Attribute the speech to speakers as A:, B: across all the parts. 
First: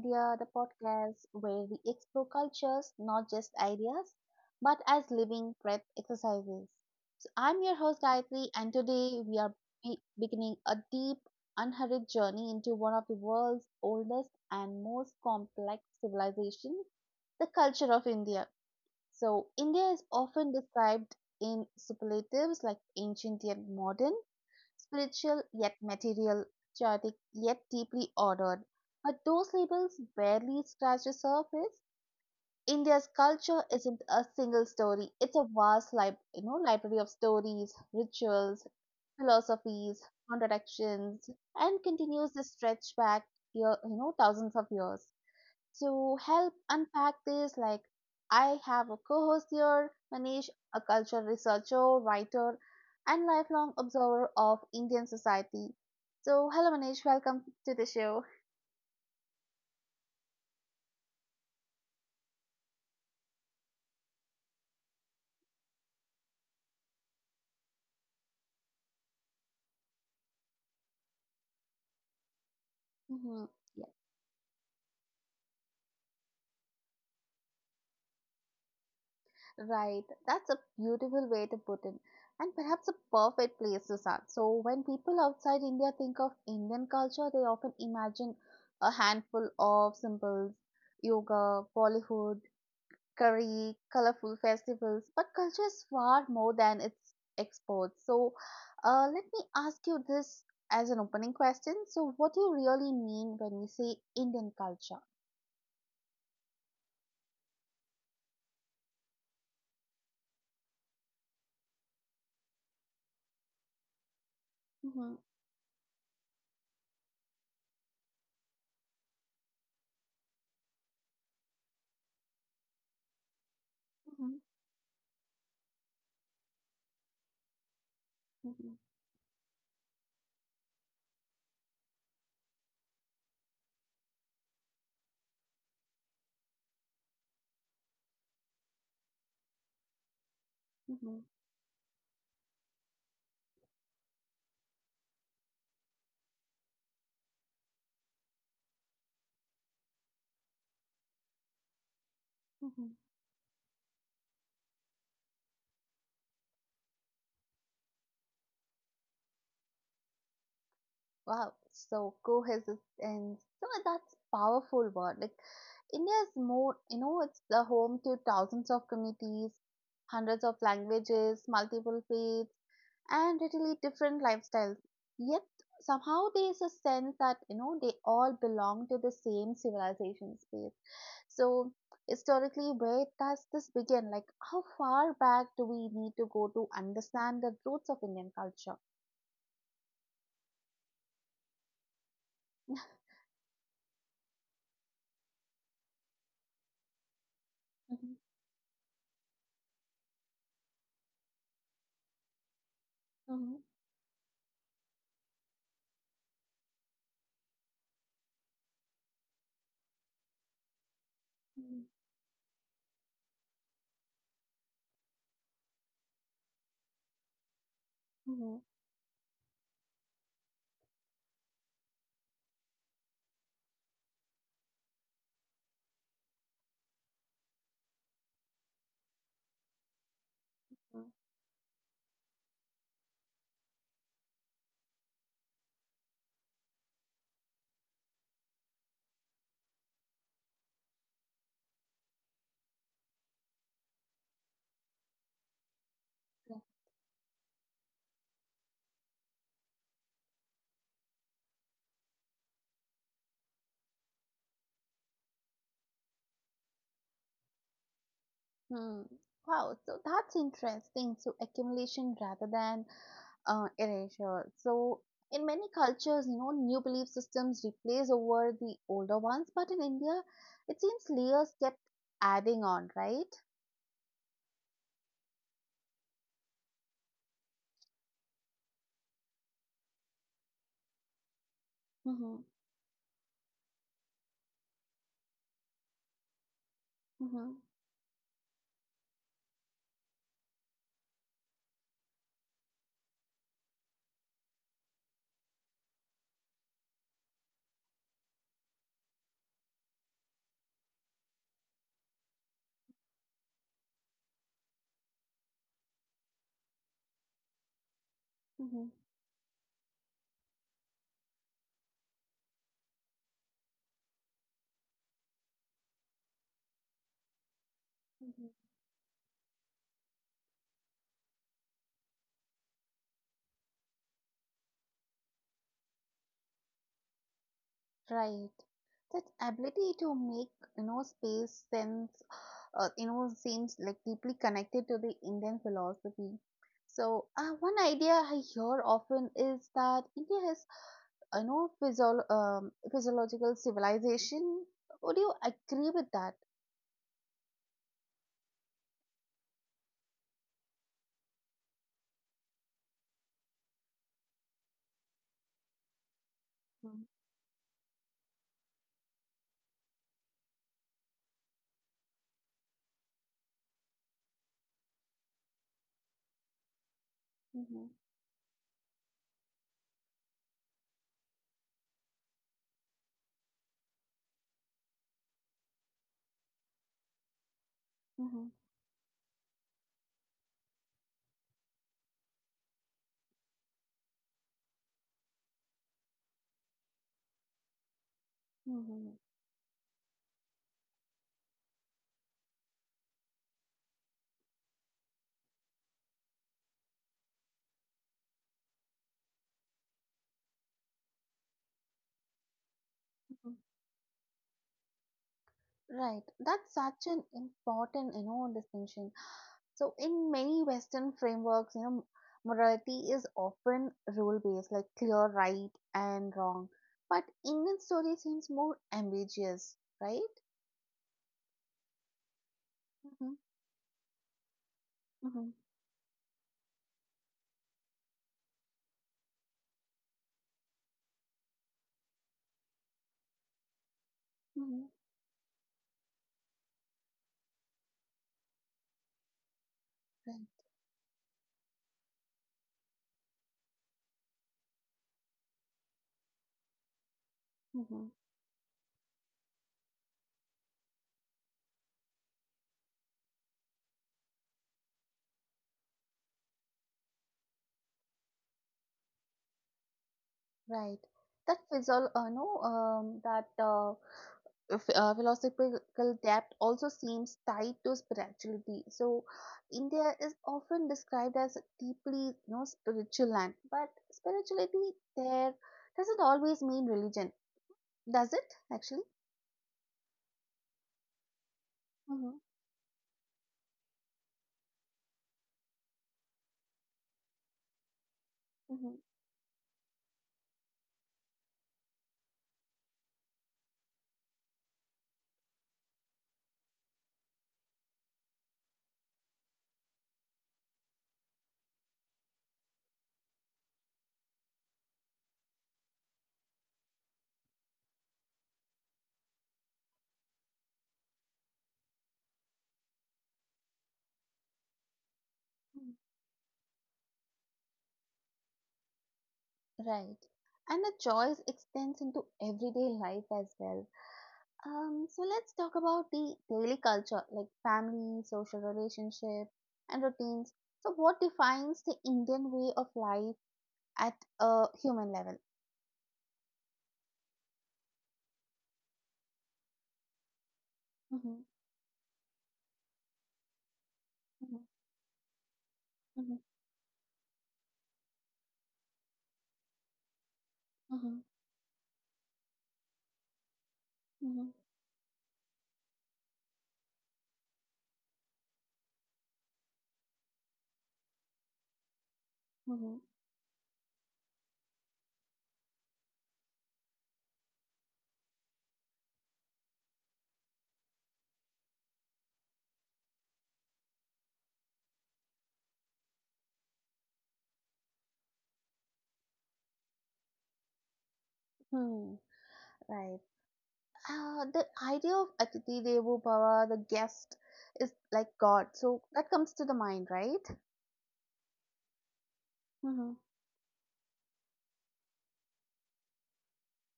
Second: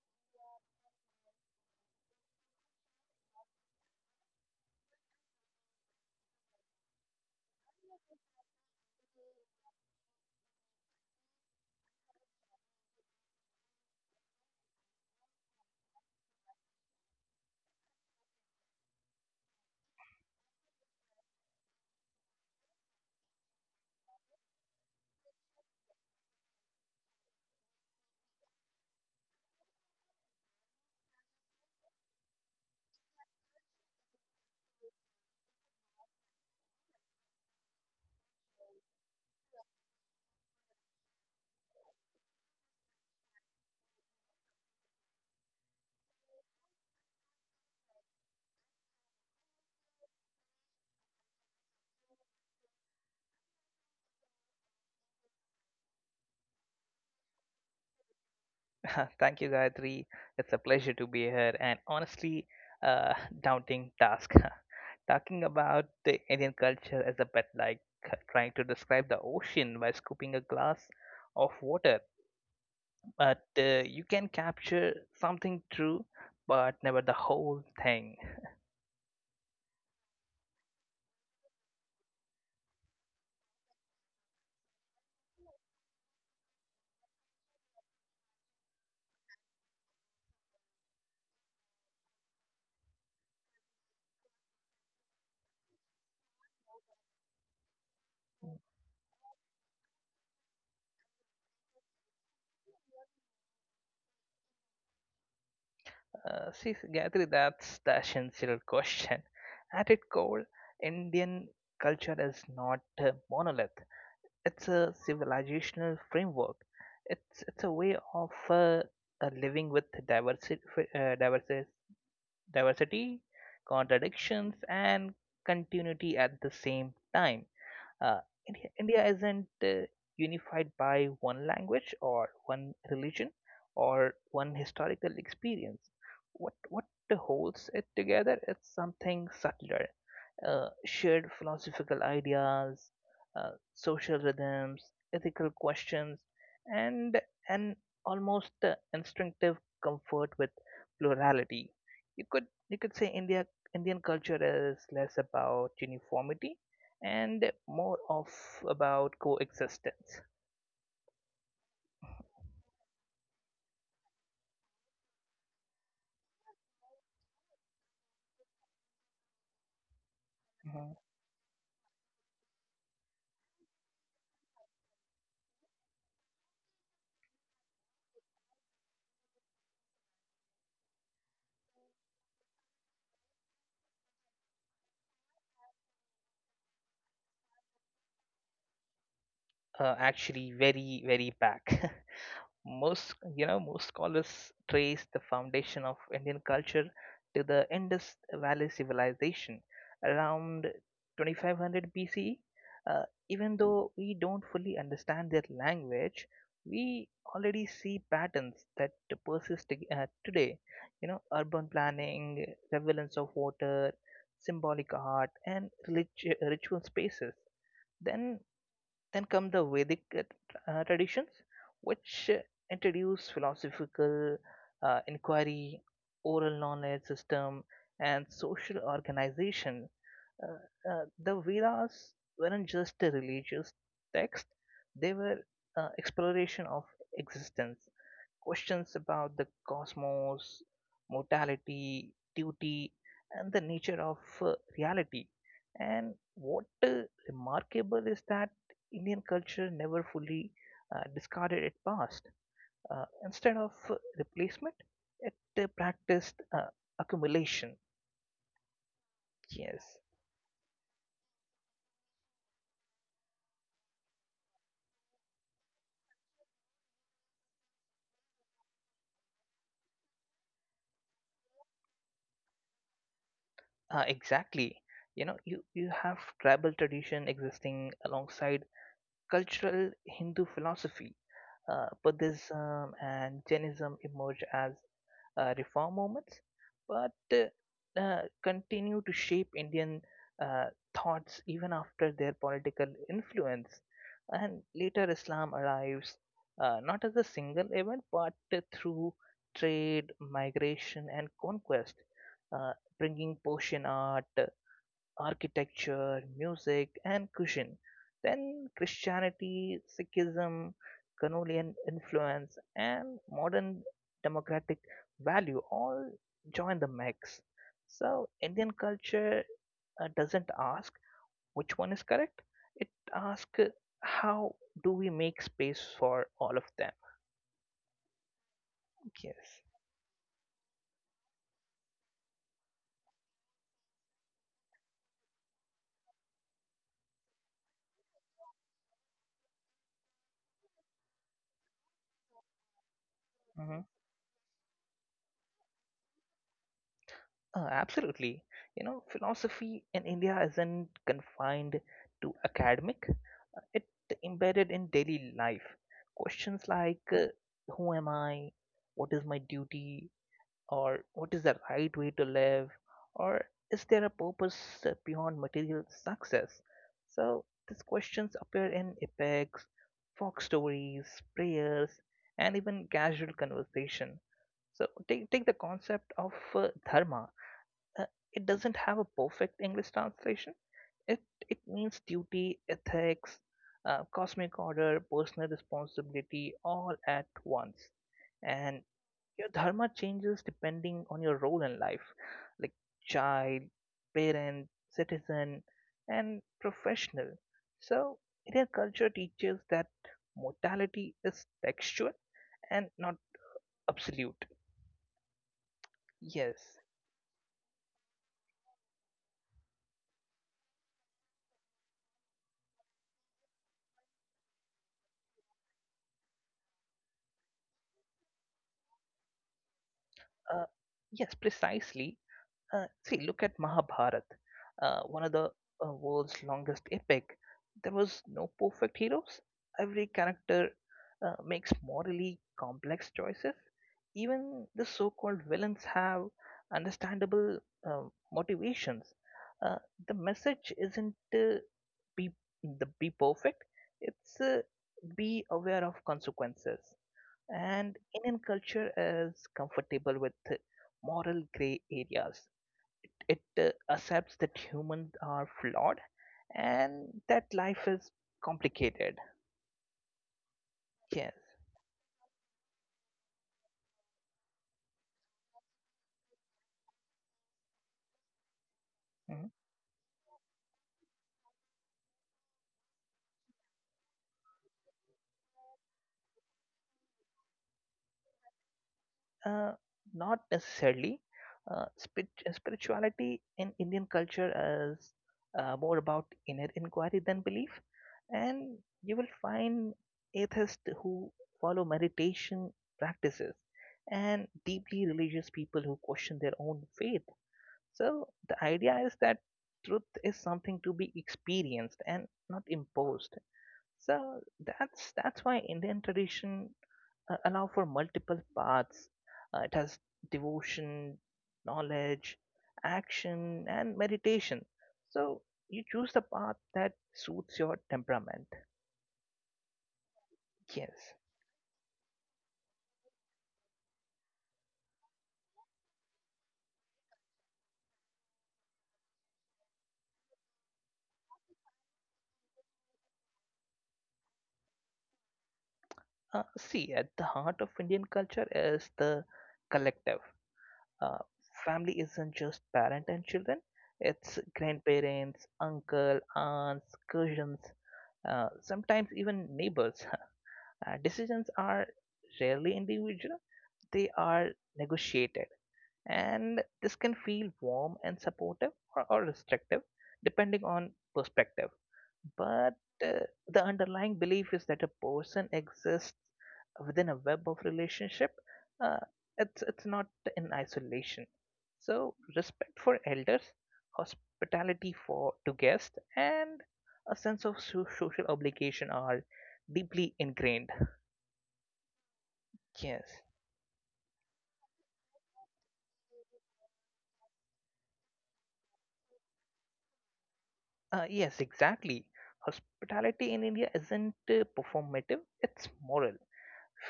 A: India, the podcast where we explore cultures, not just ideas, but as living breath exercises. So I'm your host Gayatri, and today we are beginning a deep, unhurried journey into one of the world's oldest and most complex civilizations, the culture of India. So India is often described in superlatives like ancient yet modern, spiritual yet material, chaotic yet deeply ordered. But those labels barely scratch the surface. India's culture isn't a single story; it's a vast, library of stories, rituals, philosophies, contradictions, and continues to stretch back, thousands of years. To help unpack this, I have a co-host here, Manish, a cultural researcher, writer, and lifelong observer of Indian society. So, hello Manish, welcome to the show.
B: Thank you, Gayatri. It's a pleasure to be here and honestly, uh, daunting task. Talking about the Indian culture as a bit like trying to describe the ocean by scooping a glass of water. But
A: Hmm. Yeah,
B: you can capture something true, but never the whole thing.
A: right. That's a beautiful way to put it, and perhaps a perfect place to start. So, when people outside India think of Indian culture, they often imagine a handful of symbols, yoga, Bollywood, curry, colorful festivals, but culture is far more than its exports. So, let me ask you this as an opening question. So, what do you really mean when we say Indian culture?
B: See, Gayatri, that's the essential question. At its core, Indian culture is not a monolith. It's a
A: Mm-hmm.
B: civilizational framework. It's a way of living with diversity, uh, diversity, diversity,
A: Mm-hmm.
B: contradictions, and continuity at the same time. Uh, India isn't unified by one language or one religion or one historical experience. What holds it together? It's something subtler,
A: Mm-hmm.
B: shared philosophical ideas, social rhythms, ethical questions, and an almost instinctive comfort with plurality. You could you
A: Mm-hmm.
B: could say India Indian culture is less about uniformity and more of about coexistence.
A: Wow, so cohesive, and so that's powerful word. India is more, you know, it's the home to thousands of communities, hundreds of
B: Mhm.
A: languages, multiple faiths, and really different lifestyles. Yet somehow there is a sense that you know they all belong to the same civilization space. So historically, where does this begin? Like, how far back do we need to go to understand the roots of Indian culture?
B: Actually, very very back. Most, you know, most scholars trace the foundation of Indian culture to the Indus
A: Mhm.
B: Valley civilization around 2500 BCE. Uh, Even
A: Mhm.
B: though we don't fully understand their language, we already see patterns that today. You know, urban
A: Mhm.
B: planning, relevance of water, symbolic art, and ritual spaces. Then
A: Mhm.
B: then come the Vedic traditions, which introduce philosophical inquiry, oral knowledge system, and social organization.
A: Okay.
B: The Vedas weren't just a religious text; they were exploration of existence. Questions about the cosmos, mortality, duty, and the nature of reality. And what remarkable is that Indian culture never fully discarded its past. Instead of replacement, it practiced accumulation.
A: Hmm. Wow,
B: Yes,
A: so that's interesting. So accumulation rather than erasure. So in many cultures, you know, new belief systems replace over the older ones, but in India, it seems layers kept adding on, right?
B: exactly. You know, you have tribal tradition existing alongside cultural Hindu philosophy,
A: Mm-hmm.
B: Buddhism and Jainism emerge as reform movements, but
A: Mm-hmm.
B: continue to shape Indian uh, thoughts even after their political influence. And later, Islam arrives, not as a single event but through trade, migration, and conquest, uh, bringing Persian art, architecture, music, and cuisine. Then Christianity, Sikhism, Canolian influence, and modern democratic value all join the mix. So
A: Mm-hmm.
B: Indian culture doesn't ask which one is correct. It asks how do we make space for all of them.
A: Right. That
B: Yes.
A: ability to make, you know, space sense, you know seems like deeply connected to the indian philosophy. So one idea I hear often is that india has you know physiological
B: Mhm.
A: civilization. Would you agree with that?
B: Absolutely. You know, philosophy in India isn't confined to academic, it embedded in daily life. Questions
A: Mm-hmm.
B: like who am I? What is my duty? Or what is the right way to live? Or is there a purpose beyond material success? So these
A: Mm-hmm.
B: questions appear in epics, folk stories, prayers, and even casual conversation. So take the concept of dharma, uh, it doesn't have a perfect English translation. It it means duty, ethics, cosmic order, personal responsibility, all at once. And
A: Mm-hmm.
B: your dharma changes depending on your role in life, like child, parent, citizen, and professional. So Indian culture teaches that mortality is textual and not absolute.
A: Right. That's
B: Yes.
A: such an important, you know, distinction. So in many Western frameworks, you know, morality is often rule based, like clear right and wrong. But Indian story seems more ambiguous, right?
B: Uh, yes, precisely.
A: Mm-hmm.
B: Look at Mahabharat, one of the
A: Mm-hmm.
B: world's longest epic. There was no perfect heroes. Every character makes morally complex choices. Even
A: Mm-hmm.
B: the so-called villains have understandable motivations. Uh, the
A: Right.
B: message isn't be be perfect. It's, be aware of consequences. And
A: Mm-hmm.
B: Indian culture is comfortable with moral gray areas, it accepts that humans are flawed and that life is complicated.
A: Right.
B: Yes.
A: That physio- no, that philosophical depth also seems tied to spirituality. So
B: Mhm.
A: India is often described as a deeply, you know, spiritual land, but spirituality there doesn't always mean religion. Does it actually?
B: Uh, Not necessarily.
A: Mm-hmm.
B: Spirituality in Indian culture is, more about inner inquiry than belief, and
A: Mm-hmm.
B: you will find atheists who follow meditation practices and deeply religious people who question their own faith. So the idea is that truth is something to be experienced and not imposed. So that's why Indian tradition allow for multiple paths. It has devotion, knowledge, action, and meditation. So you
A: Mm.
B: choose the path that suits your temperament.
A: Right. And the
B: Yes.
A: choice extends into everyday life as well. So let's talk about the daily culture, like family, social relationship, and routines. So, what defines the Indian way of life at a human level?
B: At the heart of Indian culture is the collective, uh,
A: Mhm.
B: family isn't just parent and children, it's
A: Mhm.
B: grandparents, uncle,
A: Mhm.
B: aunts, cousins, sometimes even neighbors.
A: Mhm.
B: Decisions are rarely individual, they
A: Mhm.
B: are negotiated, and this can feel warm and supportive, or restrictive depending on perspective. But
A: Mhm.
B: uh, the underlying belief is that a person exists within a web of relationship, uh, it's not in isolation. So respect for elders, hospitality for to guests, and a sense of social obligation are deeply ingrained.
A: Hmm,
B: Yes.
A: right. The idea of Atiti Devo Bhava, the guest, is like God. So that comes to the mind, right?
B: Yes, exactly.
A: Mhm.
B: Hospitality in India isn't performative, it's moral.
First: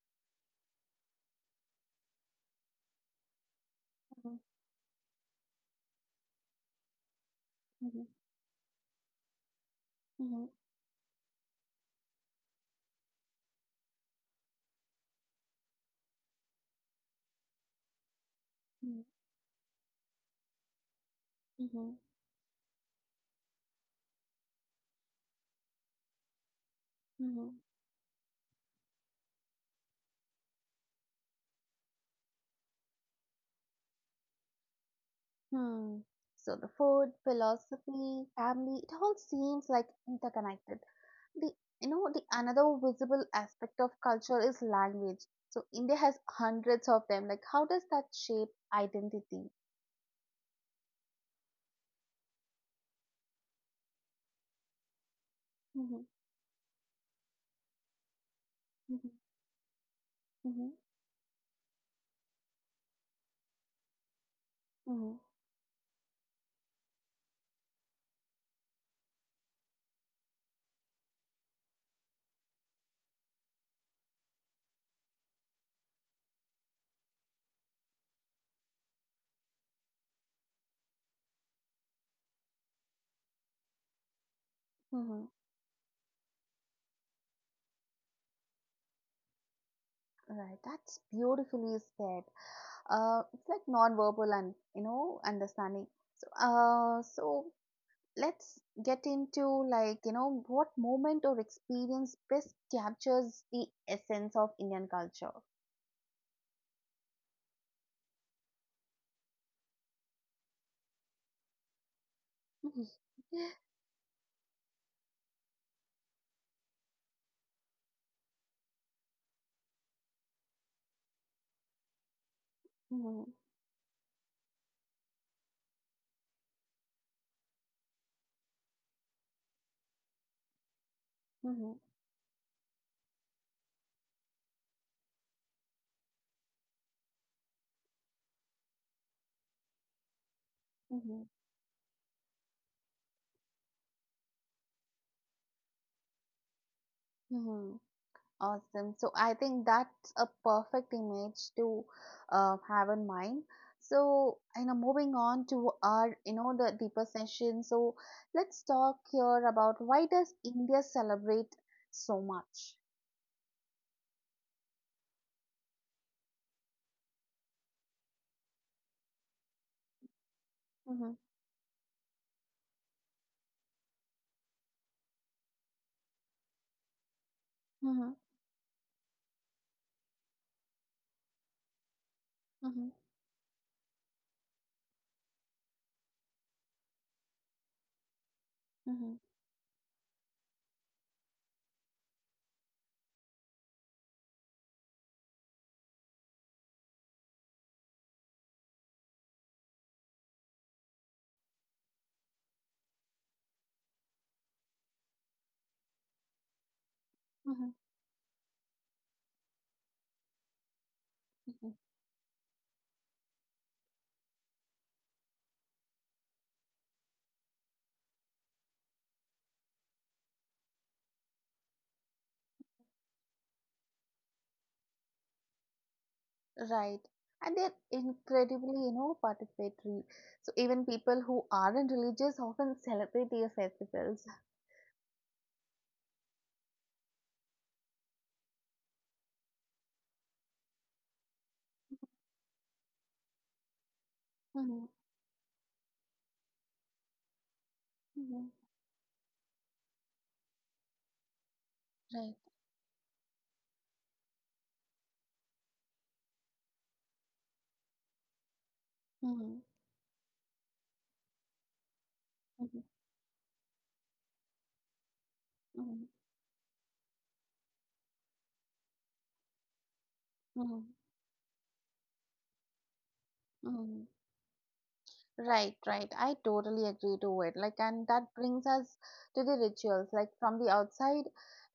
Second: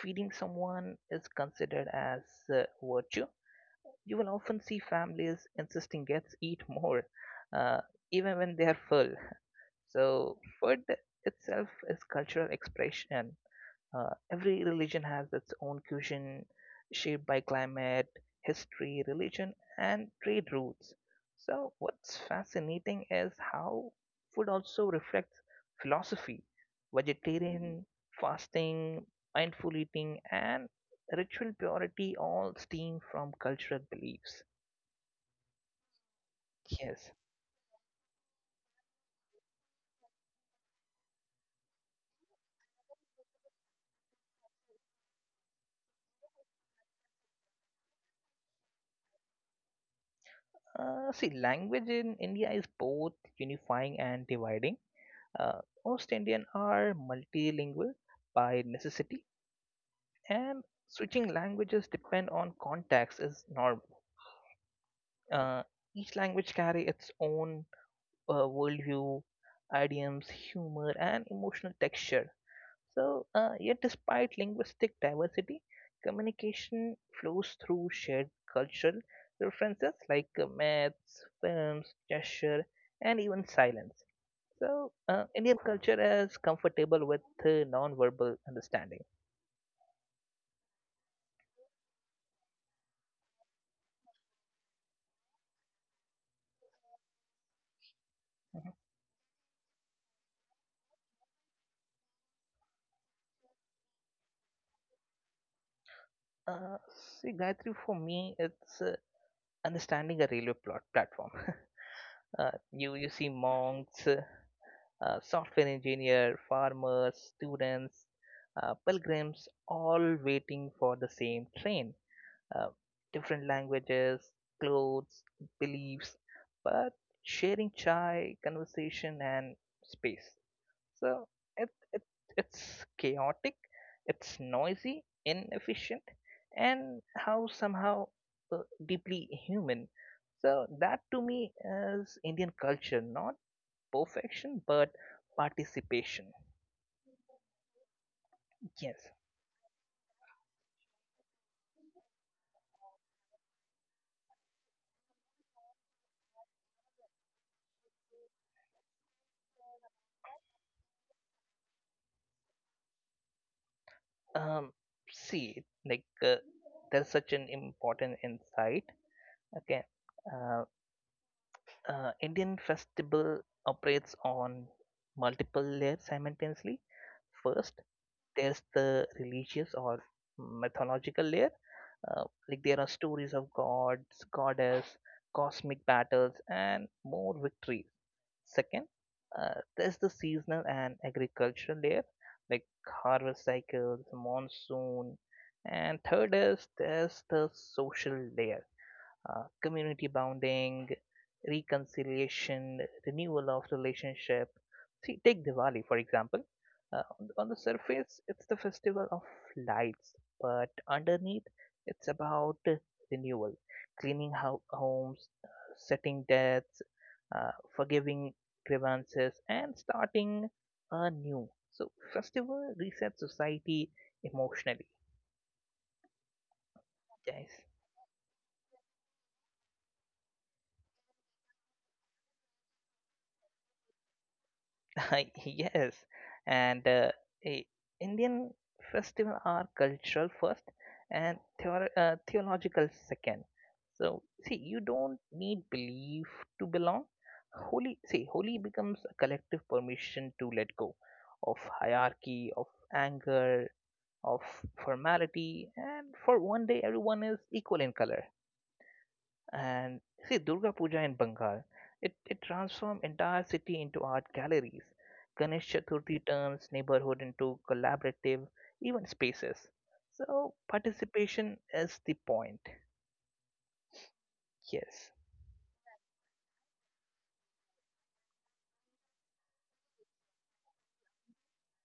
B: Feeding someone is considered as virtue. You will
A: Mhm.
B: often see families insisting guests eat more, uh,
A: Mhm.
B: even when they are full. So,
A: Mhm.
B: food itself is cultural expression, every religion has its own cuisine, shaped by climate, history,
A: Mhm.
B: religion, and trade routes. So,
A: Mhm.
B: what's fascinating is how food also reflects philosophy.
A: Mhm.
B: Vegetarian, fasting, mindful eating, and ritual purity all stem from cultural beliefs.
A: Hmm. So the
B: Yes.
A: food, philosophy, family, it all seems like interconnected. The You know the another visible aspect of culture is language. So India has hundreds of them. Like how does that shape identity?
B: Language in India is both unifying and dividing. Uh, Most
A: Mhm.
B: Indian are multilingual by
A: Mhm.
B: necessity, and
A: Mhm.
B: switching languages depend on context is normal.
A: Mhm.
B: Uh, each language carry its own worldview, idioms, humor, and emotional texture. So, yet despite linguistic diversity, communication flows through shared cultural references like myths, films, gesture, and even silence. So,
A: Mhm.
B: Indian culture is comfortable with non-verbal understanding.
A: Right, that's beautifully said. It's like non-verbal and you know understanding. So let's get into you know what moment or experience best captures the essence of Indian culture.
B: Uh, Gayatri, for me, it's understanding a railway plot platform.
A: Mm-hmm.
B: You see monks, software engineer, farmers, students, pilgrims, all waiting for the same train. uh,
A: Mm-hmm.
B: Different languages, clothes, beliefs, but sharing chai, conversation, and space. So it, it it's chaotic, it's noisy, inefficient, and how somehow uh, deeply human. So that to
A: Mm-hmm.
B: me is Indian culture, not perfection, but participation.
A: Mm-hmm. Awesome.
B: Yes.
A: So I think that's a perfect image to have in mind. So you know, moving on to our you know the deeper session. So let's talk here about why does India celebrate so much?
B: Um. See, like there's such an important insight. Okay. Uh,
A: Mm-hmm.
B: Indian festival operates on multiple layers simultaneously. First,
A: Mm-hmm.
B: there's the religious or mythological layer. Like there are
A: Mm-hmm.
B: stories of gods, goddess, cosmic battles, and more victories. Second,
A: Mm-hmm.
B: there's the seasonal and agricultural layer, like harvest cycles, monsoon. And third is there's the social layer, community bonding, reconciliation, renewal of relationship. See, take Diwali for example. On the
A: Mm-hmm.
B: surface, it's the festival of lights, but underneath, it's about renewal, cleaning homes, setting debts, uh, forgiving grievances, and starting anew. So, festival resets society emotionally,
A: Right.
B: guys.
A: And they're incredibly, you know, participatory. So even people who aren't religious often celebrate their festivals.
B: Yes, and i- Indian festival are cultural first and theological second. So see, you
A: Mm-hmm.
B: don't need belief to belong. Holy, see,
A: Mm-hmm.
B: holy becomes a collective permission to let go of
A: Right.
B: hierarchy, of anger, of formality, and for one day everyone is equal in color.
A: Mm-hmm.
B: And see, Durga Puja in Bengal, it
A: Mm-hmm.
B: transforms entire city into art galleries. Ganesh
A: Mm-hmm.
B: Chaturthi turns neighborhood into collaborative, even spaces. So
A: Mm-hmm.
B: participation is the point.
A: Mm-hmm.
B: Yes.
A: Right, right. I totally agree to it. Like, and that brings us to the rituals. Like, from the outside,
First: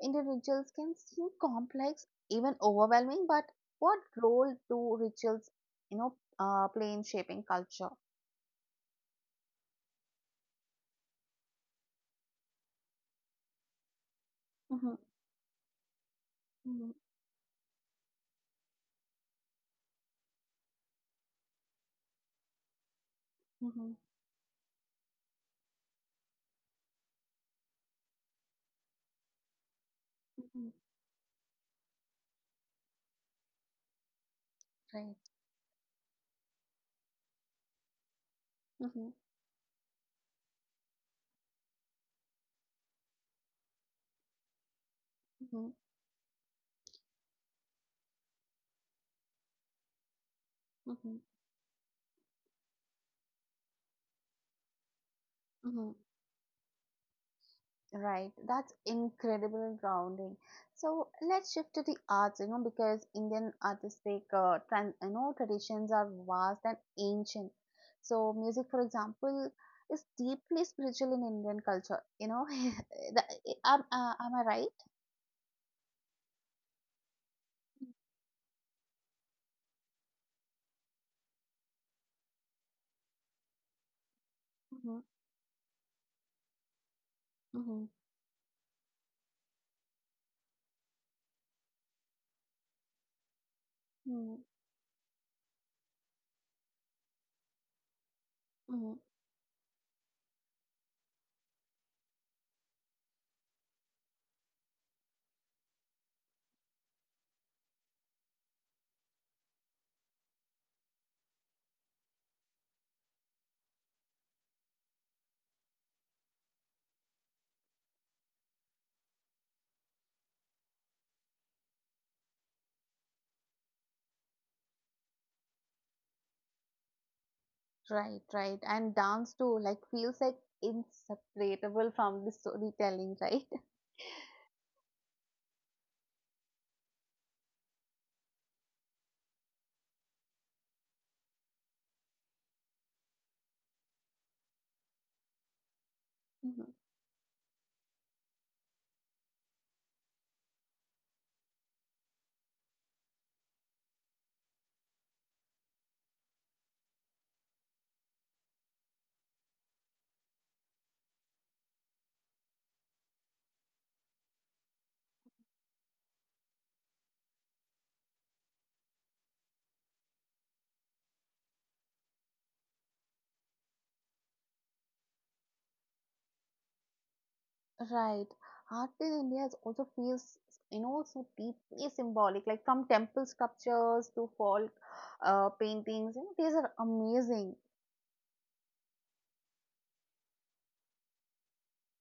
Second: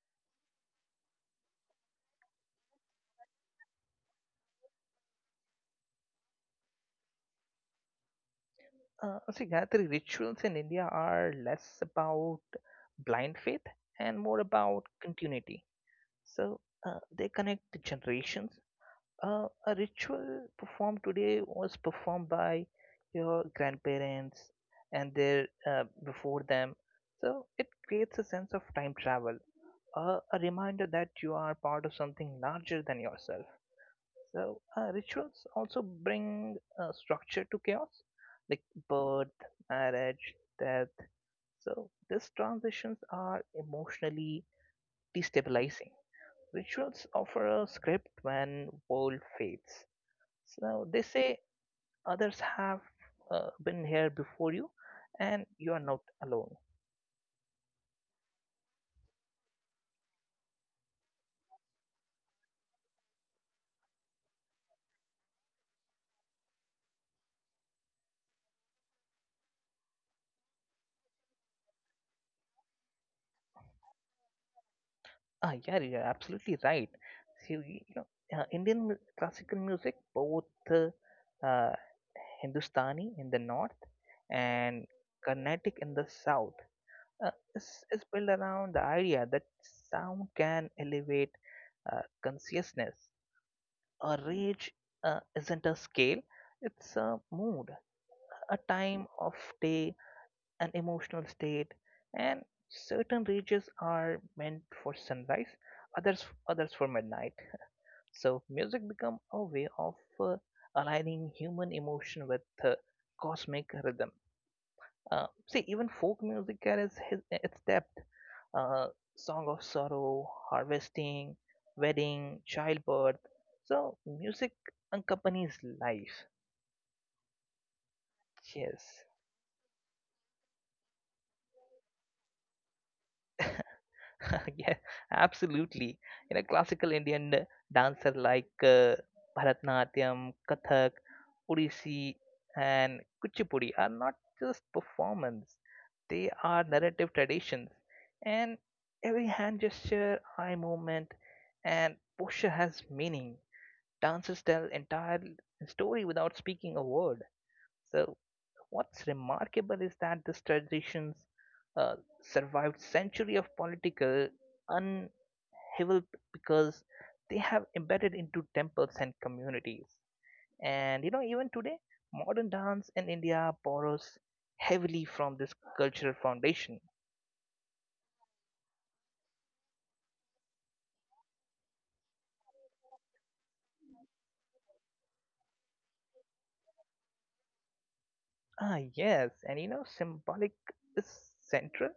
A: Indian rituals can seem complex, even overwhelming, but what role do rituals, you know, play in shaping culture?
B: Gayatri, rituals in India are less about blind faith and more about
A: Mm-hmm.
B: continuity. So
A: Mm-hmm.
B: they connect the generations. A ritual performed today was performed by your
A: Mm-hmm.
B: grandparents and their before them. So it creates a sense of time travel, a
A: Mm-hmm.
B: reminder that you are part of something larger than yourself. So
A: Right.
B: rituals also bring structure to chaos, like
A: Mhm.
B: birth, marriage, death. So these transitions are emotionally
A: Mhm.
B: destabilizing. Rituals offer a script when world fades. So they
A: Mhm.
B: say others have been here before you, and you are
A: Mhm.
B: not alone.
A: Right, that's incredibly grounding. So let's shift to the arts, you know, because Indian artistic, traditions are vast and ancient. So music, for example, is deeply spiritual in Indian culture. You know, am I right?
B: Ah, yeah, you are absolutely right. So, you know, classical music, both uh, uh, Hindustani in the north and
A: Mm-hmm.
B: Carnatic in the south,
A: Mm-hmm.
B: is built around the idea that sound can elevate consciousness. A
A: Mm-hmm.
B: rage isn't a scale; it's a mood, a
A: Mm-hmm.
B: time of day, an emotional state, and certain regions are meant for sunrise, others others for midnight. So music become a way of uh, aligning human emotion with uh, cosmic rhythm. uh, See, even folk music carries its depth, uh, song of sorrow, harvesting, wedding, childbirth, so music accompanies life.
A: Right, right, and
B: Yes.
A: dance too. Like feels like inseparable from the storytelling, right?
B: Yeah, absolutely. You know, classical Indian dancer like Bharatanatyam, Kathak, Odissi, and Kuchipudi are not just performance; they are narrative traditions. And every hand gesture, eye movement, and posture has meaning. Dancers tell entire story without speaking a word. So, what's remarkable is that these traditions uh, survived century of political heavily because they have embedded into temples and communities. And you know, even today, modern dance in India borrows heavily from this cultural foundation.
A: Right. Art in India is also feels, you know, so deeply symbolic. Like from temple sculptures to folk paintings, you know, these are amazing.
B: Ah, yes, and you know, symbolic is central,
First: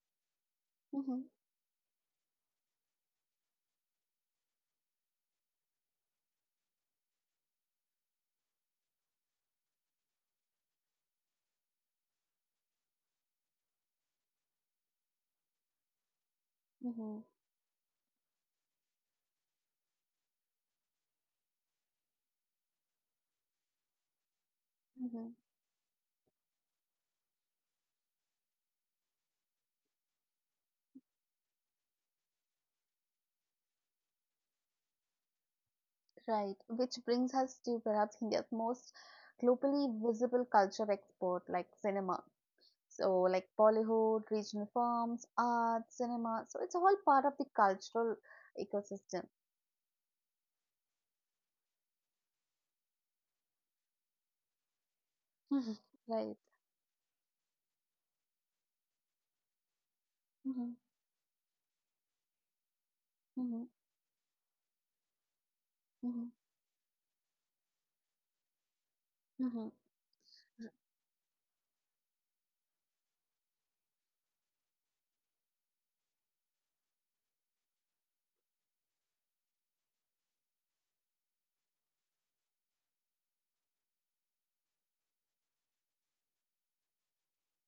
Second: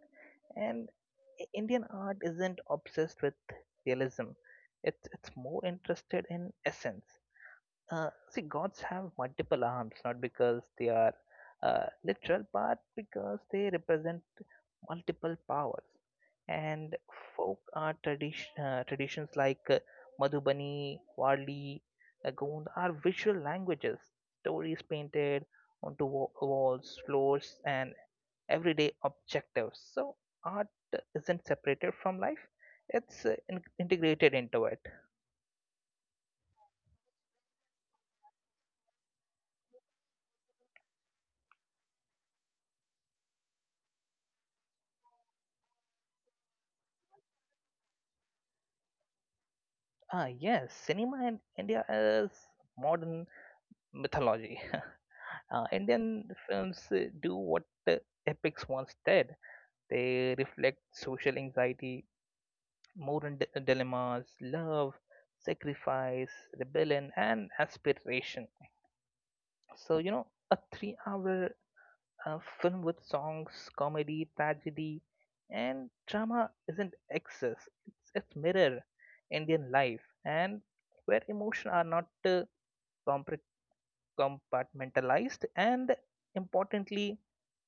B: and
A: Mm-hmm.
B: Indian art isn't obsessed with realism. It's more interested in essence. Gods have multiple arms, not because they are literal, but because they represent multiple powers. And
A: Mm-hmm.
B: traditions like Madhubani, Wali, Gond are visual languages, stories
A: Mm-hmm.
B: painted onto walls, floors, and everyday objectives. So, art isn't separated from life, it's integrated into it.
A: Right. Which brings us to perhaps India's most globally visible culture export, like cinema. So, like Bollywood, regional films, art, cinema. So it's all part of the cultural ecosystem.
B: Ah, yes, cinema in India is modern mythology.
A: Mhm.
B: Indian
A: Right.
B: films do what the epics once did. They
A: Mm-hmm.
B: reflect social anxiety, moral
A: Mm-hmm.
B: dilemmas, love,
A: Mm-hmm.
B: sacrifice, rebellion, and aspiration.
A: Mm-hmm.
B: So, a 3-hour film with songs, comedy, tragedy, and drama isn't excess, it's mirror Indian life and where emotion are not. Uh, Compartmentalized, and importantly,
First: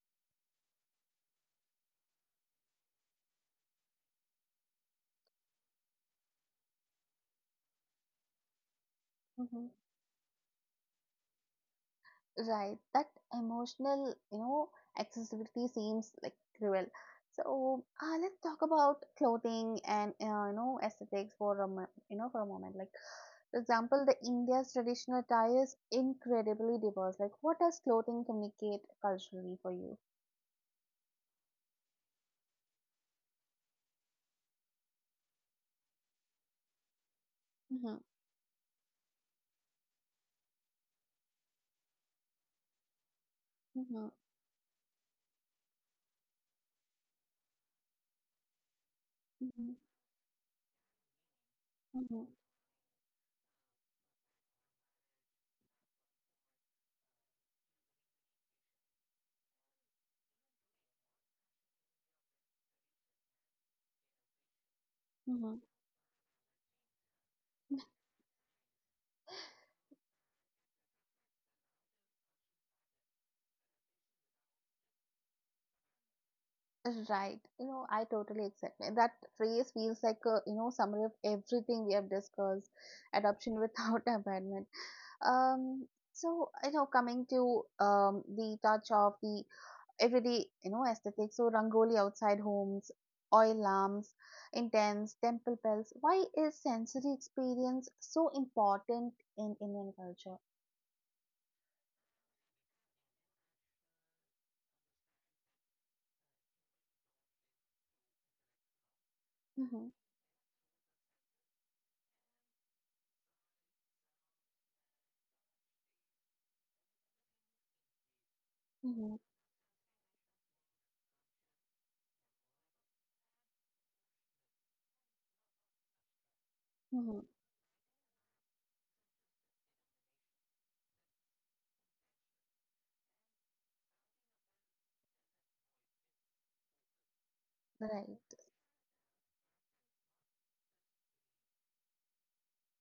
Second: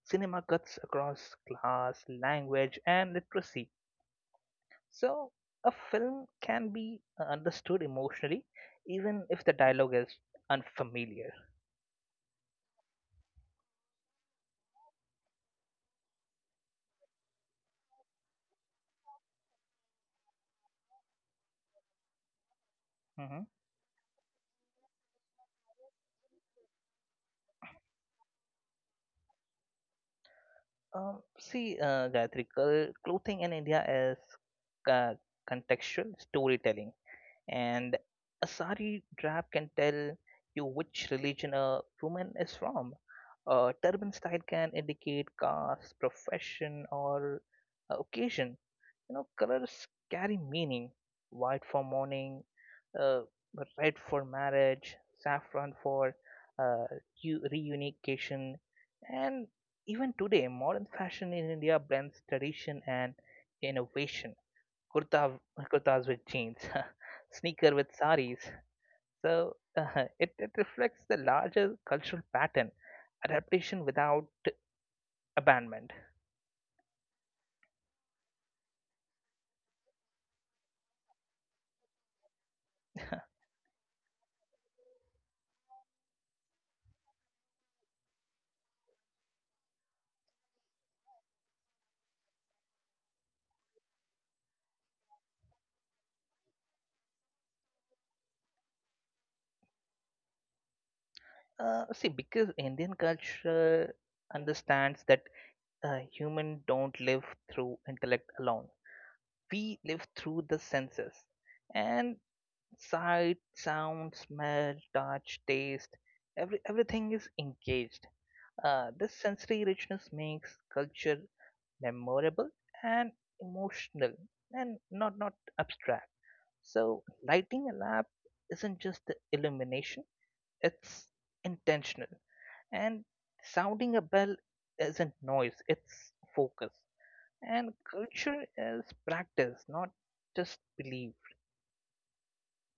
B: cinema cuts across class, language, and literacy. So, a film can be understood emotionally, even if the
A: Mm-hmm.
B: dialogue is unfamiliar.
A: Right, that emotional, you know, accessibility seems like cruel. So let's talk about clothing and you know aesthetics for a moment. Like
B: Mhm.
A: for example, the India's traditional attire is incredibly diverse. Like, what does clothing communicate culturally for you?
B: See, Gayatri, clothing in India is ca- contextual storytelling, and
A: Mm-hmm.
B: a sari drab can tell you which religion a woman is from. A
A: Mm-hmm.
B: turban style can indicate caste, profession, or occasion. You know,
A: Mm-hmm.
B: colors carry meaning. White for mourning, uh, red for marriage, saffron for uh, reunification, and even today, modern fashion in India blends tradition and innovation. Kurta,
A: Mm-hmm.
B: kurtas with jeans, sneaker with saris. So it reflects the larger cultural pattern, adaptation without abandonment.
A: Right. You know, I totally accept it. That phrase feels like a, you know, summary of everything we have discussed, adoption without abandonment. Um, so, you know, coming to the touch of the everyday, you know, aesthetic. So, Rangoli outside homes, oil lamps, intense temple bells. Why is sensory experience so important in Indian culture?
B: See, because Indian culture understands that human don't live through intellect alone, we
A: Mm-hmm.
B: live through the senses, and sight, sound, smell, touch, taste, everything is engaged.
A: Mm-hmm.
B: This sensory richness makes culture memorable and emotional and not abstract. So
A: Mm-hmm.
B: lighting a lamp isn't just the illumination, it's intentional, and sounding a bell isn't noise, it's focus, and
A: Right.
B: culture is practice, not just belief.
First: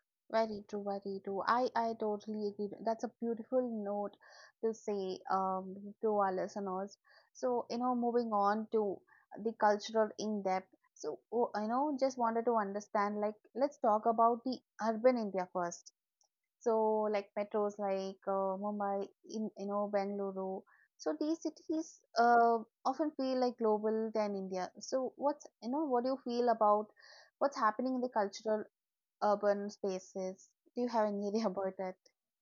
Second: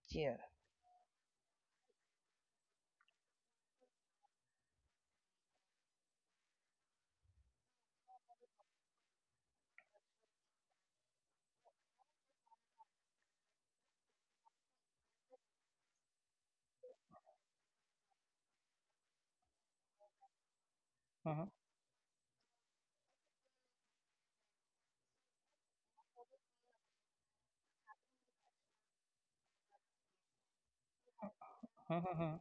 B: Yeah.
A: Very true, very true. I totally agree. That's a beautiful note to say to our listeners. So, you know, moving on to the cultural in depth. So, oh, you know, just wanted to understand like, let's talk about the urban India first. So, like metros like Mumbai, in, you know, Bengaluru. So, these
B: Mhm,
A: cities often feel like global than India. So, what's, you know, what do you feel about what's happening in the cultural urban spaces. Do you have any idea about that?
B: mhm, mhm.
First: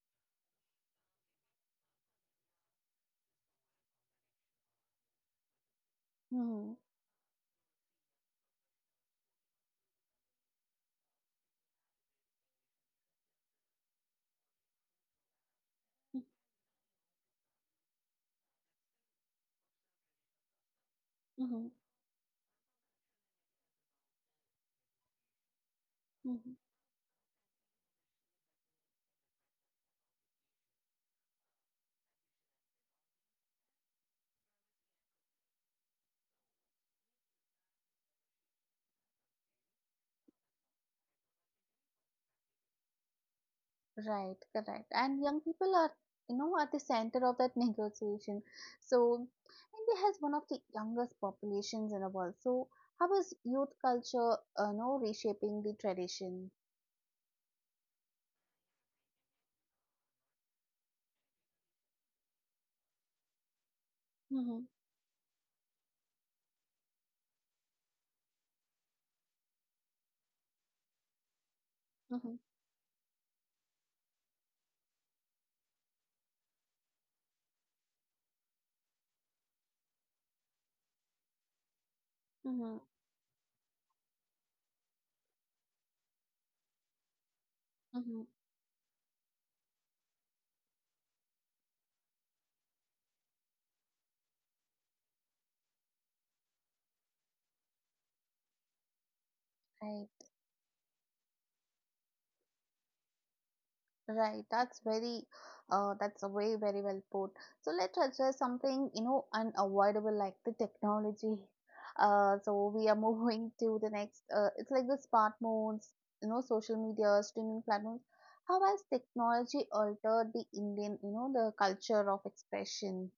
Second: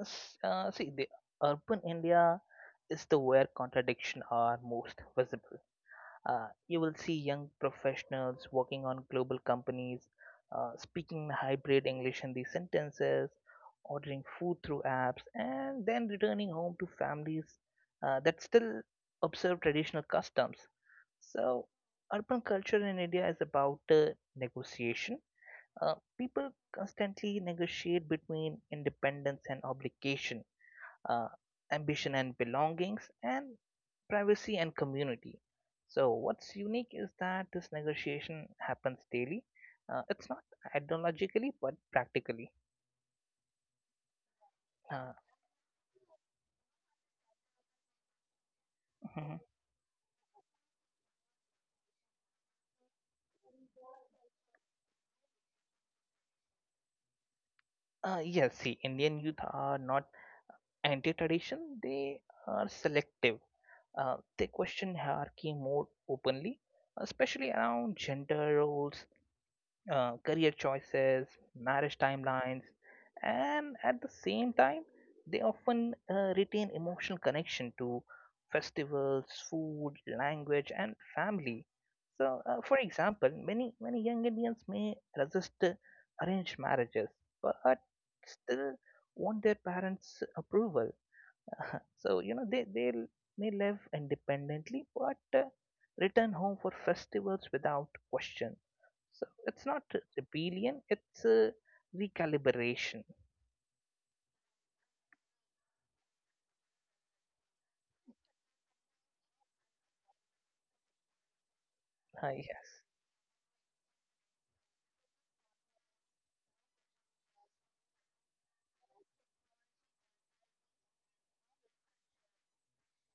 B: See, the urban India is the where contradictions are most visible.
A: Mm-hmm.
B: You will see young professionals working on global companies, speaking hybrid English in these sentences, ordering food through apps, and then returning home to families that still observe traditional customs. So,
A: Mm-hmm.
B: urban culture in India is about negotiation. People
A: Mm-hmm.
B: constantly negotiate between independence and obligation, uh, ambition and belongings, and privacy and community. So, what's unique is that this negotiation happens daily. It's not ideologically, but practically.
A: Right, correct.
B: Uh,
A: And young people are, you know, at the center of that negotiation. So,
B: mhm.
A: India has one of the youngest populations in the world. So, how is youth culture, you know, reshaping the tradition?
B: Yes, see, Indian youth are not anti tradition, they are selective. They
A: Mm-hmm.
B: question hierarchy more openly, especially around gender roles, career choices, marriage
A: Mm-hmm.
B: timelines, and at the same time, they often retain emotional connection to festivals, food, language, and family. So, for
A: Mm-hmm.
B: example, many young Indians may resist arranged marriages, but
A: Mm-hmm.
B: still want their parents' approval. So, you know, they may live independently but return home for festivals without question. So it's not
A: Right.
B: rebellion, it's recalibration.
A: Right, that's very, that's a very, very well put. So let's address something, you know, unavoidable like the technology.
B: Ah,
A: So
B: yes.
A: we are moving to the next, it's like the smartphones, you know, social media, streaming platforms. How has technology altered the Indian, you know, the culture of expression?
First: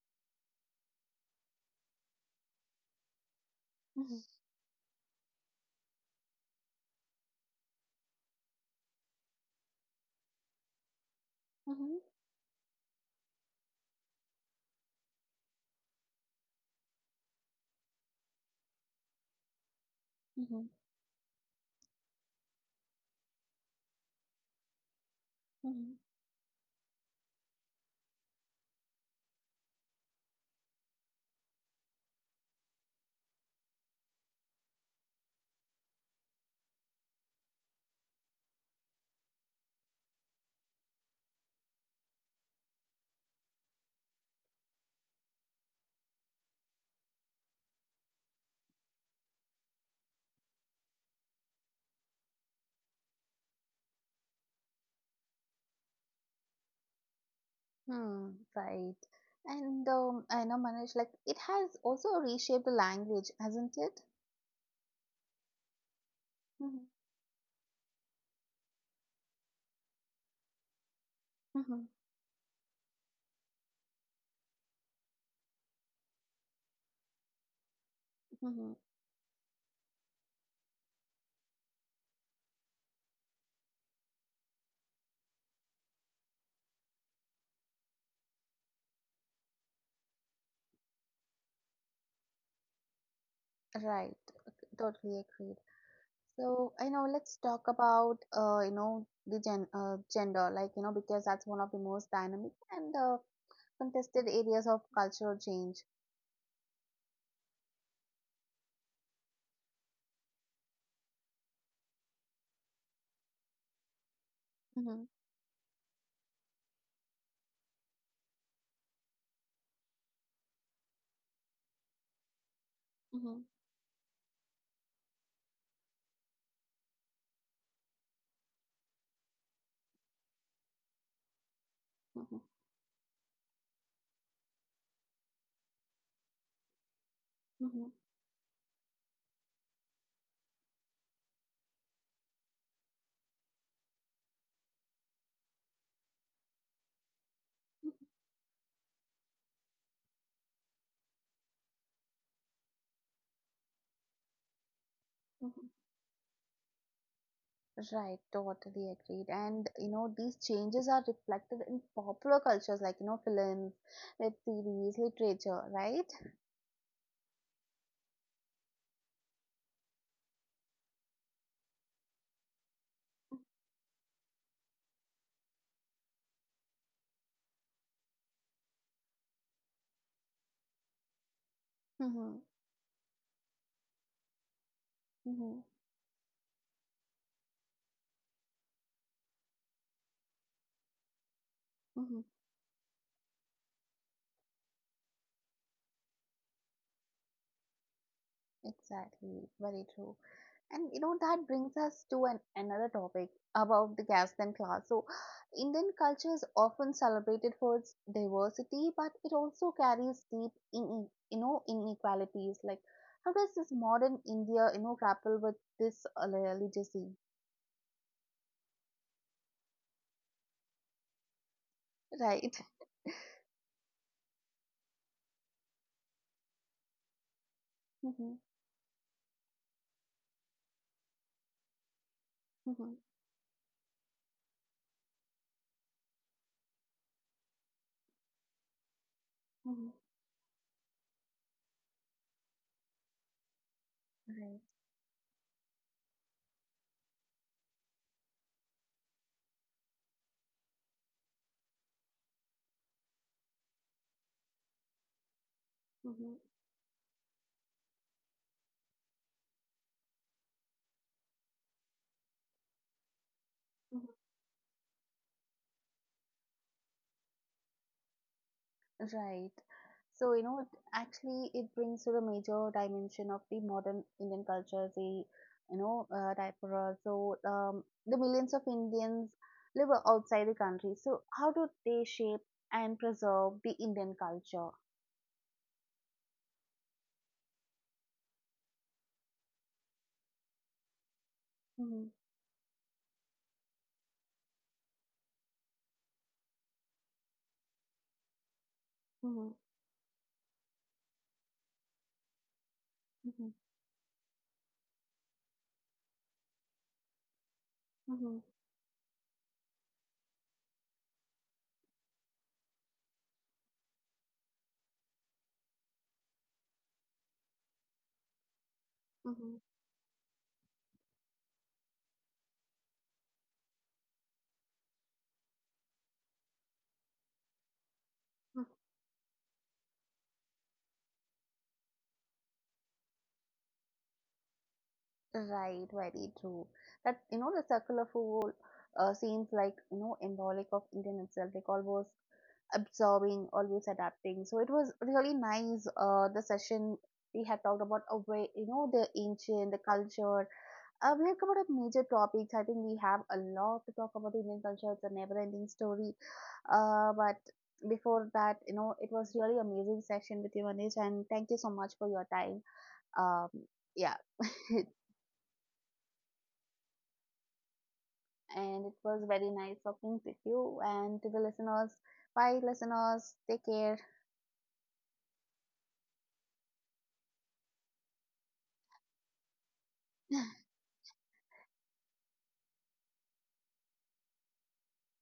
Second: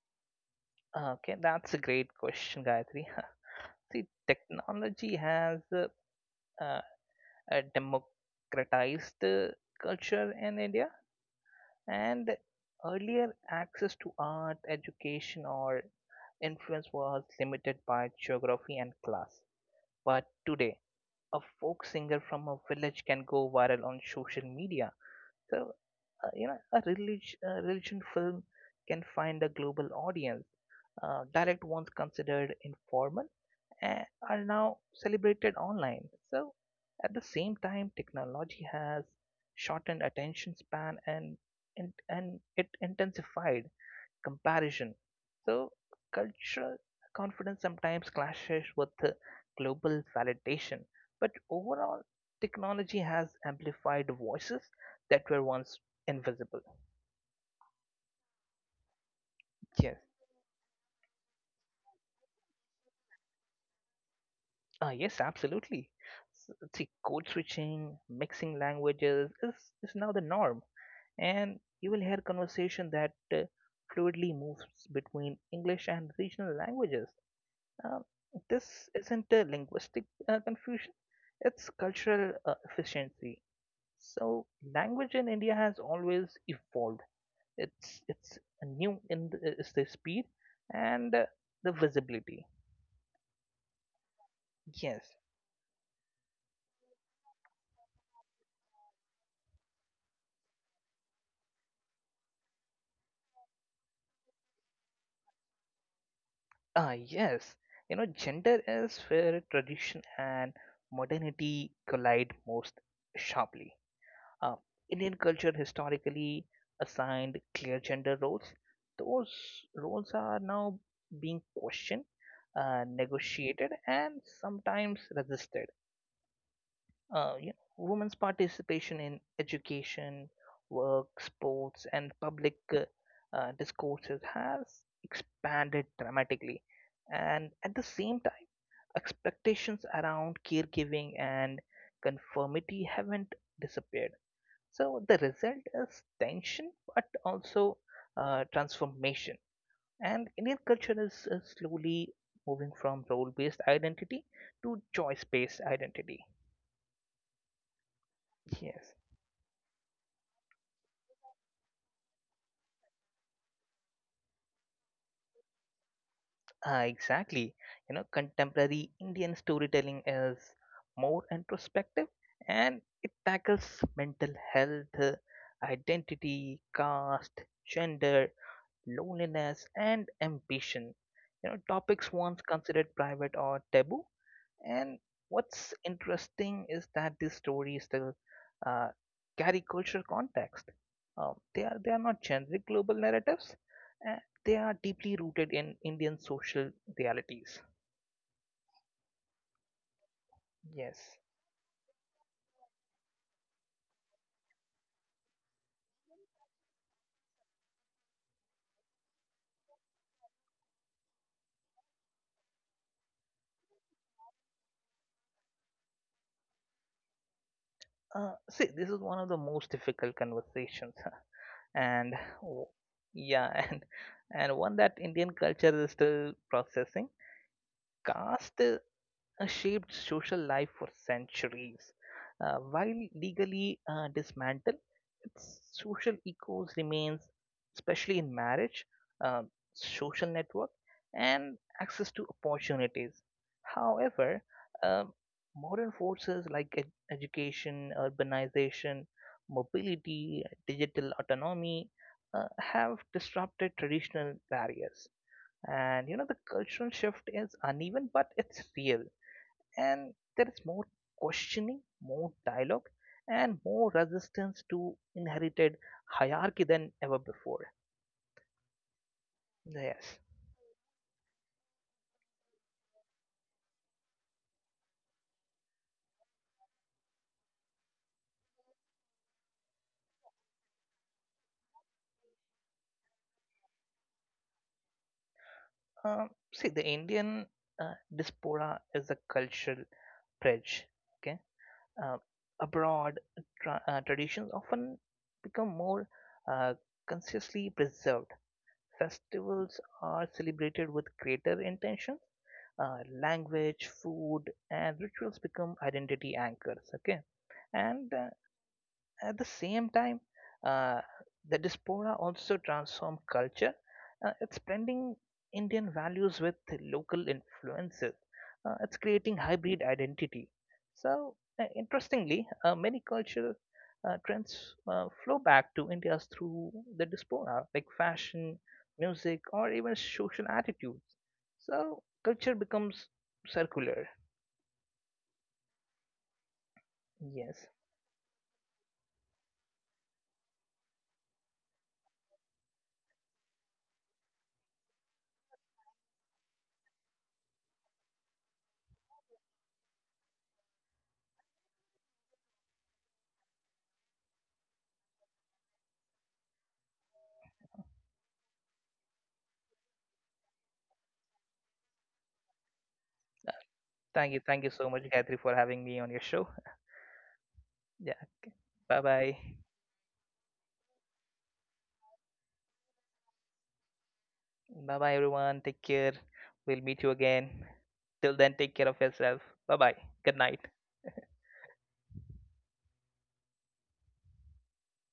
B: Okay, that's a great question, Gayatri. See,
A: Mhm.
B: technology has uh, democratized culture in India,
A: Mhm.
B: and earlier access to art, education, or influence was limited by geography and class, but
A: Mhm.
B: today a folk singer from a village can go viral on social media. So,
A: Mhm.
B: you know, a religion film can find a global audience. Direct ones considered informal and are now celebrated online. So, at the same time, technology has shortened attention span, and it intensified comparison. So, cultural confidence sometimes clashes with the global validation, but overall, technology has amplified voices that were once invisible.
A: Hmm, right. And
B: Yes,
A: I know, Manish, like it has also reshaped the language, hasn't it?
B: yes, absolutely. See,
A: Mhm.
B: code switching, mixing languages is now the norm, and
A: Mhm.
B: you will hear conversation that fluidly moves between English and regional languages. Um,
A: Mhm.
B: this isn't a linguistic confusion, it's cultural efficiency. So, language in India has always evolved. It's new in is the speed and the visibility.
A: Right,
B: Yes,
A: totally agreed. So, you know, let's talk about, you know, the gender, like, you know, because that's one of the most dynamic and contested areas of cultural change.
B: yes. You know, gender is where tradition and modernity collide most sharply. Uh,
A: Mm-hmm.
B: Indian culture historically assigned clear gender roles. Those roles are now being questioned,
A: Mm-hmm.
B: negotiated, and sometimes resisted. You know, women's participation in education, work, sports, and
A: Mm-hmm.
B: public discourses has expanded dramatically. And at the
A: Mm-hmm.
B: same time, expectations around caregiving and conformity haven't disappeared, so the result is tension, but also transformation. And Indian culture is slowly moving from role-based identity to choice-based
A: Mm-hmm.
B: identity.
A: Right,
B: Yes,
A: totally agreed. And, you know, these changes are reflected in popular cultures, like, you know, films, web series, literature, right?
B: exactly. You know, contemporary Indian storytelling is more introspective, and it tackles mental health, identity, caste, gender, loneliness, and ambition. You know, topics once
A: Mm-hmm.
B: considered private or taboo. And
A: Mm-hmm.
B: what's interesting is that these stories still uh, carry cultural context. They are not generic global narratives. Uh, they are deeply rooted in Indian social realities.
A: Exactly, very true.
B: Yes.
A: And you know that brings us to an another topic about the caste and class. So, Indian culture is often celebrated for its diversity, but it also carries deep, in, you know, inequalities. Like, how does this modern India, you know, grapple with this legacy?
B: See, this is one of the most difficult conversations, and w-
A: Right.
B: yeah, and one that Indian culture is still processing.
A: Mm-hmm.
B: Caste shaped social life for centuries. While
A: Mm-hmm.
B: legally dismantled, its social echoes remains, especially in marriage, uh,
A: Mm-hmm.
B: social network, and access to opportunities. However,
A: Right.
B: um modern forces like education, urbanization, mobility, digital autonomy have disrupted traditional barriers, and you
A: Mm-hmm.
B: know the
A: Mm-hmm.
B: cultural shift is uneven but it's real, and there is more questioning, more dialogue, and more resistance to inherited hierarchy than ever before.
A: Right.
B: Yes.
A: So, you know, it actually it brings to the major dimension of the modern Indian culture, the, diaspora. So, the millions of Indians live outside the country. So, how do they shape and preserve the Indian culture?
B: See, the Indian diaspora is a cultural bridge. Okay.
A: Mhm.
B: Uh, Abroad, traditions often become more uh, consciously preserved.
A: Mhm.
B: Festivals are celebrated with greater intention,
A: Mhm.
B: language, food, and rituals become identity anchors. Okay, and
A: Mhm.
B: at the same time, uh, the diaspora also transformed culture. It's blending Indian values with local influences. It's creating
A: Mhm.
B: hybrid identity. So, interestingly, many cultural trends flow back to India's through the diaspora, like fashion,
A: Mhm.
B: music, or even social attitudes. So, culture becomes circular.
A: Right, very true. That you know
B: Yes.
A: the circular fool seems like you know symbolic of Indian itself, like almost absorbing, always adapting. So it was really nice. The session we had talked about a way, you know, the ancient, the culture. We had covered up major topics. I think we have a lot to talk about the Indian culture. It's a never-ending story. But before that, you know, it was really amazing session with you, Anish, and thank you so much for your time. Um, yeah,
B: Thank you. Thank you so much, Gayatri, for having me on your show. Yeah.
A: and it
B: Bye
A: was
B: bye.
A: very nice talking with you and to the listeners. Bye, listeners. Take care.
B: Bye bye, everyone. Take care. We'll meet you again. Till then, take care of yourself. Bye bye. Good night.